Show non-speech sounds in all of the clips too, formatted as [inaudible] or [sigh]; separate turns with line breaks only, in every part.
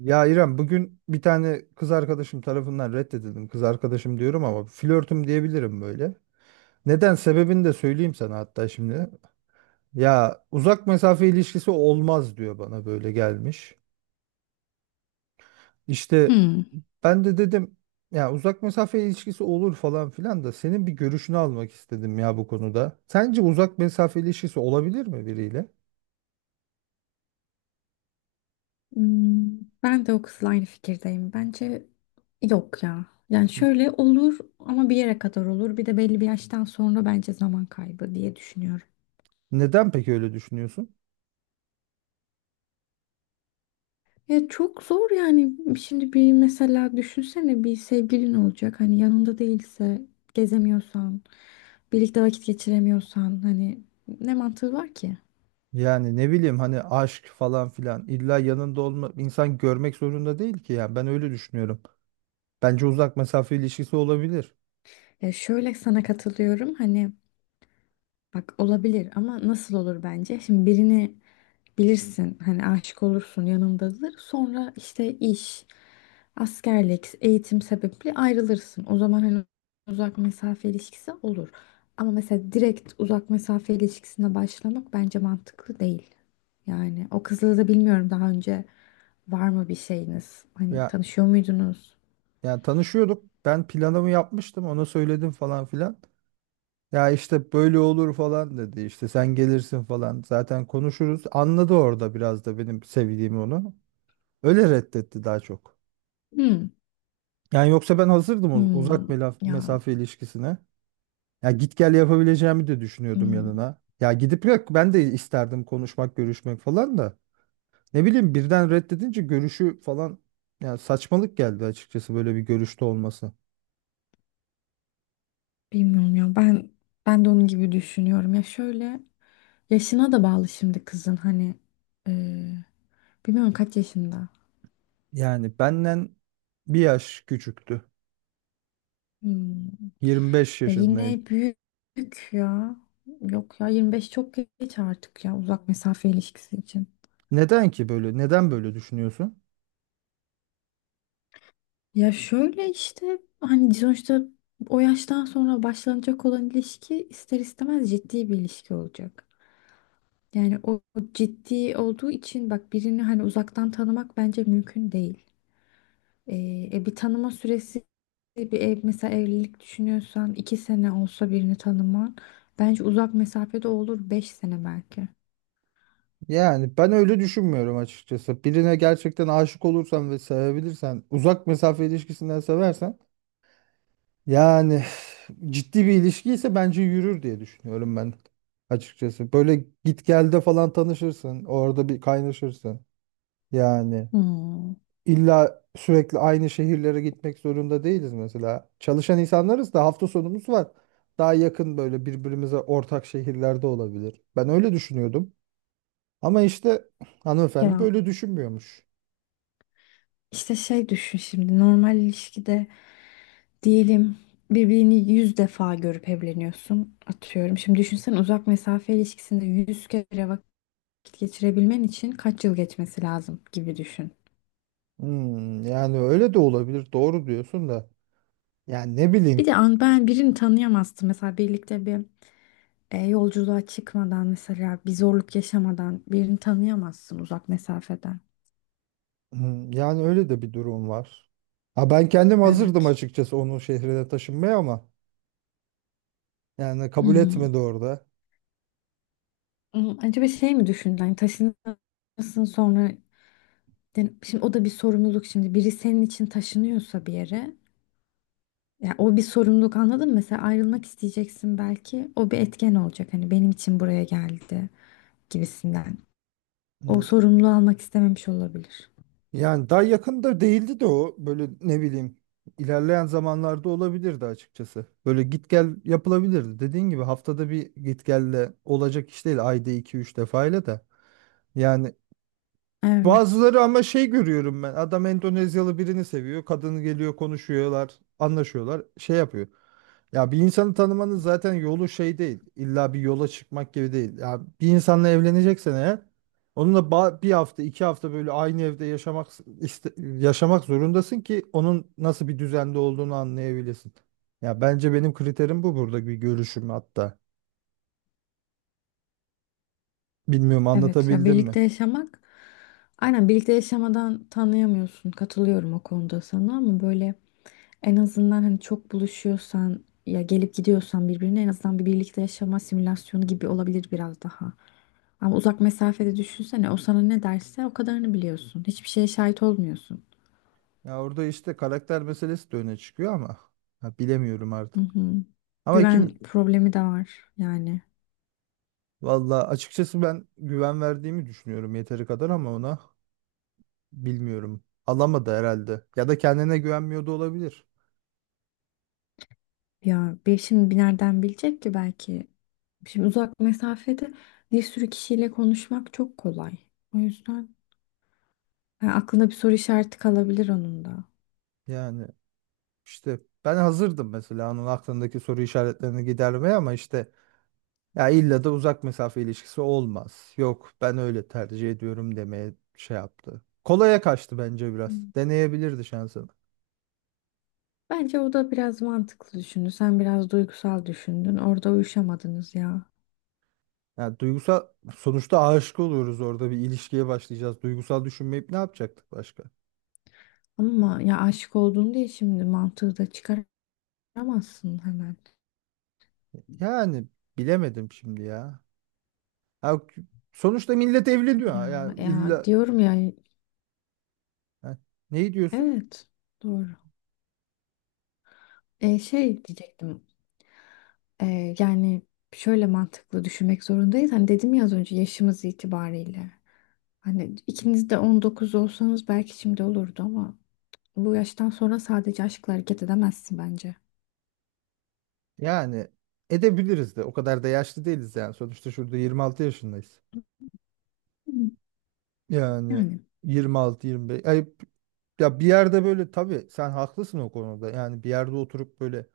Ya İrem bugün bir tane kız arkadaşım tarafından reddedildim. Kız arkadaşım diyorum ama flörtüm diyebilirim böyle. Neden sebebini de söyleyeyim sana hatta şimdi. Ya uzak mesafe ilişkisi olmaz diyor bana böyle gelmiş. İşte
Hmm.
ben de dedim ya uzak mesafe ilişkisi olur falan filan da senin bir görüşünü almak istedim ya bu konuda. Sence uzak mesafe ilişkisi olabilir mi biriyle?
Hmm, ben de o kızla aynı fikirdeyim. Bence yok ya. Yani şöyle olur ama bir yere kadar olur. Bir de belli bir yaştan sonra bence zaman kaybı diye düşünüyorum.
Neden peki öyle düşünüyorsun?
Ya çok zor yani. Şimdi bir mesela düşünsene, bir sevgilin olacak. Hani yanında değilse, gezemiyorsan, birlikte vakit geçiremiyorsan, hani ne mantığı var ki?
Yani ne bileyim hani aşk falan filan illa yanında olma, insan görmek zorunda değil ki, yani ben öyle düşünüyorum. Bence uzak mesafe ilişkisi olabilir.
Ya şöyle, sana katılıyorum. Hani bak, olabilir ama nasıl olur bence? Şimdi birini bilirsin, hani aşık olursun, yanındadır. Sonra işte iş, askerlik, eğitim sebebiyle ayrılırsın. O zaman hani uzak mesafe ilişkisi olur. Ama mesela direkt uzak mesafe ilişkisine başlamak bence mantıklı değil. Yani o kızla da bilmiyorum, daha önce var mı bir şeyiniz? Hani
Ya
tanışıyor muydunuz?
yani tanışıyorduk. Ben planımı yapmıştım. Ona söyledim falan filan. Ya işte böyle olur falan dedi. İşte sen gelirsin falan. Zaten konuşuruz. Anladı orada biraz da benim sevdiğimi onu. Öyle reddetti daha çok.
Hmm.
Yani yoksa ben hazırdım
Hmm.
uzak
Ya.
mesafe ilişkisine. Ya git gel yapabileceğimi de düşünüyordum
Hmm.
yanına. Ya gidip, yok ben de isterdim konuşmak, görüşmek falan da. Ne bileyim, birden reddedince görüşü falan, ya saçmalık geldi açıkçası böyle bir görüşte olması.
Bilmiyorum ya, ben ben de onun gibi düşünüyorum ya. Şöyle, yaşına da bağlı şimdi kızın. Hani eee, bilmiyorum kaç yaşında.
Yani benden bir yaş küçüktü.
Hmm.
25
Ya
yaşındaydı.
yine büyük ya. Yok ya, 25 çok geç artık ya uzak mesafe ilişkisi için.
Neden ki böyle? Neden böyle düşünüyorsun?
Ya şöyle işte, hani sonuçta o yaştan sonra başlanacak olan ilişki ister istemez ciddi bir ilişki olacak. Yani o ciddi olduğu için, bak, birini hani uzaktan tanımak bence mümkün değil. Bir tanıma süresi, bir ev, mesela evlilik düşünüyorsan, iki sene olsa birini tanıman, bence uzak mesafede olur beş sene belki.
Yani ben öyle düşünmüyorum açıkçası. Birine gerçekten aşık olursan ve sevebilirsen, uzak mesafe ilişkisinden seversen, yani ciddi bir ilişkiyse bence yürür diye düşünüyorum ben açıkçası. Böyle git gelde falan tanışırsın. Orada bir kaynaşırsın. Yani
Hmm.
illa sürekli aynı şehirlere gitmek zorunda değiliz mesela. Çalışan insanlarız da, hafta sonumuz var. Daha yakın böyle birbirimize ortak şehirlerde olabilir. Ben öyle düşünüyordum. Ama işte hanımefendi
Ya
böyle düşünmüyormuş.
işte şey, düşün şimdi, normal ilişkide diyelim, birbirini yüz defa görüp evleniyorsun atıyorum. Şimdi düşünsen, uzak mesafe ilişkisinde yüz kere vakit geçirebilmen için kaç yıl geçmesi lazım gibi düşün.
Hmm, yani öyle de olabilir. Doğru diyorsun da. Yani ne
Bir
bileyim.
de an ben birini tanıyamazdım. Mesela birlikte bir yolculuğa çıkmadan, mesela bir zorluk yaşamadan birini tanıyamazsın uzak mesafeden.
Hmm, yani öyle de bir durum var. Ha, ben kendim hazırdım
Evet.
açıkçası onun şehrine taşınmaya ama yani kabul
Hmm.
etmedi orada.
Hmm, acaba şey mi düşündün? Hani taşınırsın sonra. Yani şimdi o da bir sorumluluk şimdi. Biri senin için taşınıyorsa bir yere, ya o bir sorumluluk, anladın mı? Mesela ayrılmak isteyeceksin belki. O bir etken olacak. Hani benim için buraya geldi gibisinden. O
Hmm,
sorumluluğu almak istememiş olabilir.
yani daha yakında değildi de, o böyle ne bileyim, ilerleyen zamanlarda olabilirdi açıkçası. Böyle git gel yapılabilirdi. Dediğin gibi haftada bir git gelle olacak iş değil, ayda iki üç defayla da. Yani
Evet.
bazıları, ama şey görüyorum ben. Adam Endonezyalı birini seviyor. Kadın geliyor, konuşuyorlar, anlaşıyorlar, şey yapıyor. Ya bir insanı tanımanın zaten yolu şey değil. İlla bir yola çıkmak gibi değil. Ya bir insanla evleneceksen eğer, onunla bir hafta, iki hafta böyle aynı evde yaşamak, yaşamak zorundasın ki onun nasıl bir düzende olduğunu anlayabilesin. Ya bence benim kriterim bu, burada bir görüşüm hatta. Bilmiyorum,
Evet, ya
anlatabildim mi?
birlikte yaşamak, aynen, birlikte yaşamadan tanıyamıyorsun, katılıyorum o konuda sana. Ama böyle, en azından hani çok buluşuyorsan ya gelip gidiyorsan birbirine, en azından bir birlikte yaşama simülasyonu gibi olabilir biraz daha. Ama uzak mesafede düşünsene, o sana ne derse o kadarını biliyorsun. Hiçbir şeye şahit olmuyorsun.
Ya orada işte karakter meselesi de öne çıkıyor ama ha, bilemiyorum
Hı
artık.
hı.
Ama
Güven
kim,
problemi de var yani.
valla açıkçası ben güven verdiğimi düşünüyorum yeteri kadar ama ona, bilmiyorum. Alamadı herhalde. Ya da kendine güvenmiyordu, olabilir.
Ya bir şimdi, bir nereden bilecek ki belki. Şimdi uzak mesafede bir sürü kişiyle konuşmak çok kolay. O yüzden yani aklına bir soru işareti kalabilir onun da.
Yani işte ben hazırdım mesela onun aklındaki soru işaretlerini gidermeye ama işte, ya illa da uzak mesafe ilişkisi olmaz, yok ben öyle tercih ediyorum demeye şey yaptı. Kolaya kaçtı bence biraz.
Hmm.
Deneyebilirdi şansını.
Bence o da biraz mantıklı düşündü. Sen biraz duygusal düşündün. Orada uyuşamadınız ya.
Yani duygusal, sonuçta aşık oluyoruz, orada bir ilişkiye başlayacağız. Duygusal düşünmeyip ne yapacaktık başka?
Ama ya aşık oldun diye şimdi mantığı da çıkaramazsın hemen.
Yani bilemedim şimdi ya. Ya sonuçta millet
Ya,
evleniyor. Ya
ya
illa,
diyorum ya.
ha, neyi diyorsun?
Evet. Doğru. Şey diyecektim. Yani şöyle, mantıklı düşünmek zorundayız. Hani dedim ya az önce, yaşımız itibariyle. Hani ikiniz de 19 olsanız belki şimdi olurdu ama bu yaştan sonra sadece aşkla hareket edemezsin bence.
Yani edebiliriz de, o kadar da yaşlı değiliz yani. Sonuçta şurada 26 yaşındayız.
Hı.
Yani
Yani
26 25 ay, ya bir yerde böyle tabii sen haklısın o konuda. Yani bir yerde oturup böyle,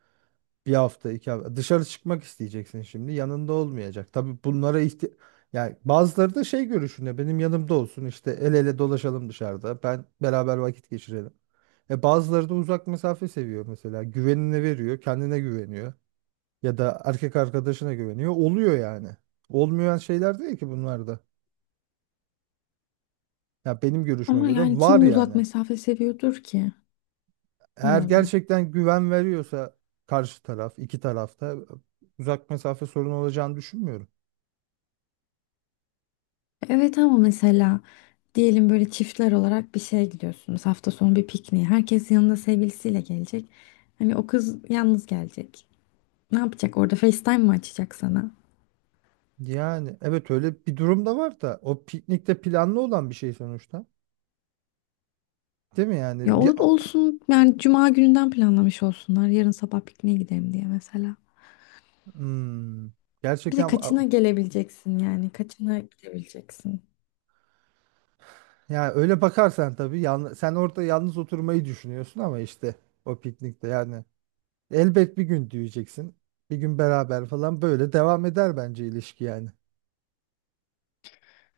bir hafta, iki hafta. Dışarı çıkmak isteyeceksin şimdi. Yanında olmayacak. Tabii bunlara ihti, yani bazıları da şey görüşünde, benim yanımda olsun işte, el ele dolaşalım dışarıda. Ben beraber vakit geçirelim. E bazıları da uzak mesafe seviyor mesela. Güvenine veriyor, kendine güveniyor, ya da erkek arkadaşına güveniyor. Oluyor yani. Olmayan şeyler değil ki bunlar da. Ya benim görüşüme
ama
göre
yani
var
kim uzak
yani.
mesafe seviyordur ki?
Eğer
Allah Allah.
gerçekten güven veriyorsa karşı taraf, iki tarafta uzak mesafe sorunu olacağını düşünmüyorum.
Evet ama mesela diyelim böyle çiftler olarak bir şeye gidiyorsunuz. Hafta sonu bir pikniğe. Herkes yanında sevgilisiyle gelecek. Hani o kız yalnız gelecek. Ne yapacak orada? FaceTime mı açacak sana?
Yani evet, öyle bir durum da var da, o piknikte planlı olan bir şey sonuçta. Değil mi
Ya
yani? Bir,
o olsun yani, cuma gününden planlamış olsunlar. Yarın sabah pikniğe gidelim diye mesela.
hmm,
Bir de
gerçekten
kaçına gelebileceksin yani? Kaçına gidebileceksin?
yani öyle bakarsan tabii yalnız, sen orada yalnız oturmayı düşünüyorsun ama işte o piknikte, yani elbet bir gün diyeceksin. Bir gün beraber falan, böyle devam eder bence ilişki yani.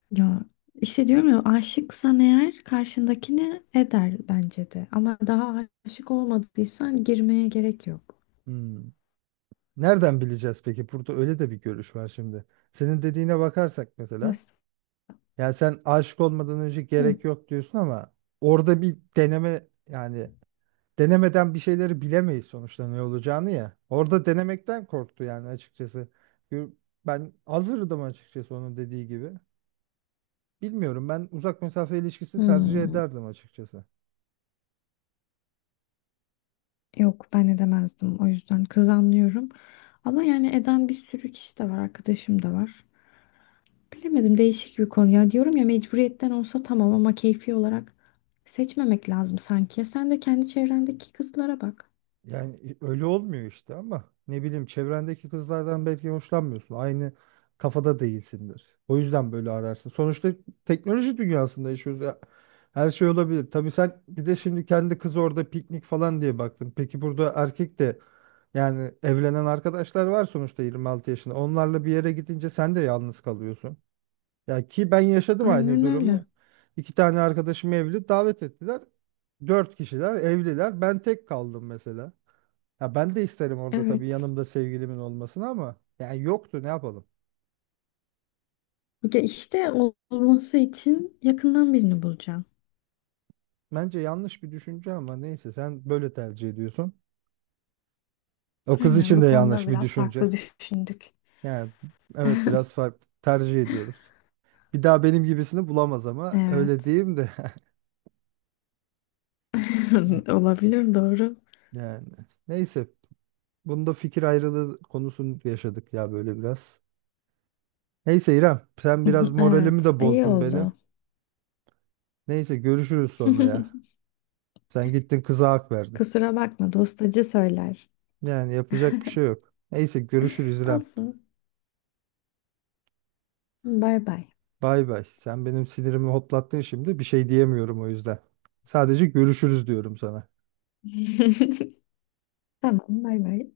Ya işte diyorum ya, aşıksan eğer karşındakini eder bence de. Ama daha aşık olmadıysan girmeye gerek yok.
Hmm. Nereden bileceğiz peki? Burada öyle de bir görüş var şimdi. Senin dediğine bakarsak mesela,
Nasıl?
yani sen aşık olmadan önce
Hı.
gerek yok diyorsun ama orada bir deneme, yani denemeden bir şeyleri bilemeyiz sonuçta ne olacağını ya. Orada denemekten korktu yani açıkçası. Gö- Ben hazırdım açıkçası, onun dediği gibi. Bilmiyorum, ben uzak mesafe ilişkisi tercih
Hmm.
ederdim açıkçası.
Yok, ben edemezdim, o yüzden kız anlıyorum. Ama yani eden bir sürü kişi de var, arkadaşım da var. Bilemedim, değişik bir konu ya. Diyorum ya, mecburiyetten olsa tamam ama keyfi olarak seçmemek lazım sanki. Sen de kendi çevrendeki kızlara bak.
Yani öyle olmuyor işte, ama ne bileyim, çevrendeki kızlardan belki hoşlanmıyorsun. Aynı kafada değilsindir. O yüzden böyle ararsın. Sonuçta teknoloji dünyasında yaşıyoruz ya. Her şey olabilir. Tabii sen bir de şimdi kendi kız orada piknik falan diye baktın. Peki burada erkek de, yani evlenen arkadaşlar var sonuçta 26 yaşında. Onlarla bir yere gidince sen de yalnız kalıyorsun. Ya ki ben yaşadım aynı
Aynen öyle.
durumu. İki tane arkadaşım evli, davet ettiler. Dört kişiler evliler. Ben tek kaldım mesela. Ya ben de isterim orada tabii
Evet.
yanımda sevgilimin olmasını, ama yani yoktu, ne yapalım.
Ya işte olması için yakından birini bulacaksın.
Bence yanlış bir düşünce ama neyse, sen böyle tercih ediyorsun. O kız
Aynen,
için
bu
de
konuda
yanlış bir
biraz
düşünce.
farklı düşündük.
Yani evet, biraz farklı tercih ediyoruz. Bir daha benim gibisini bulamaz ama öyle
Evet.
diyeyim de.
[laughs]
[laughs]
Olabilir, doğru. [laughs]
Yani neyse, bunda fikir ayrılığı konusunu yaşadık ya böyle biraz. Neyse İrem, sen biraz moralimi
Evet,
de
iyi
bozdun benim.
oldu.
Neyse görüşürüz sonra ya.
[laughs]
Sen gittin kıza hak verdin.
Kusura bakma, dostacı söyler.
Yani yapacak bir şey yok. Neyse görüşürüz İrem.
Olsun. Bay bay.
Bay bay. Sen benim sinirimi hoplattın şimdi. Bir şey diyemiyorum o yüzden. Sadece görüşürüz diyorum sana.
[laughs] Tamam, bay bay.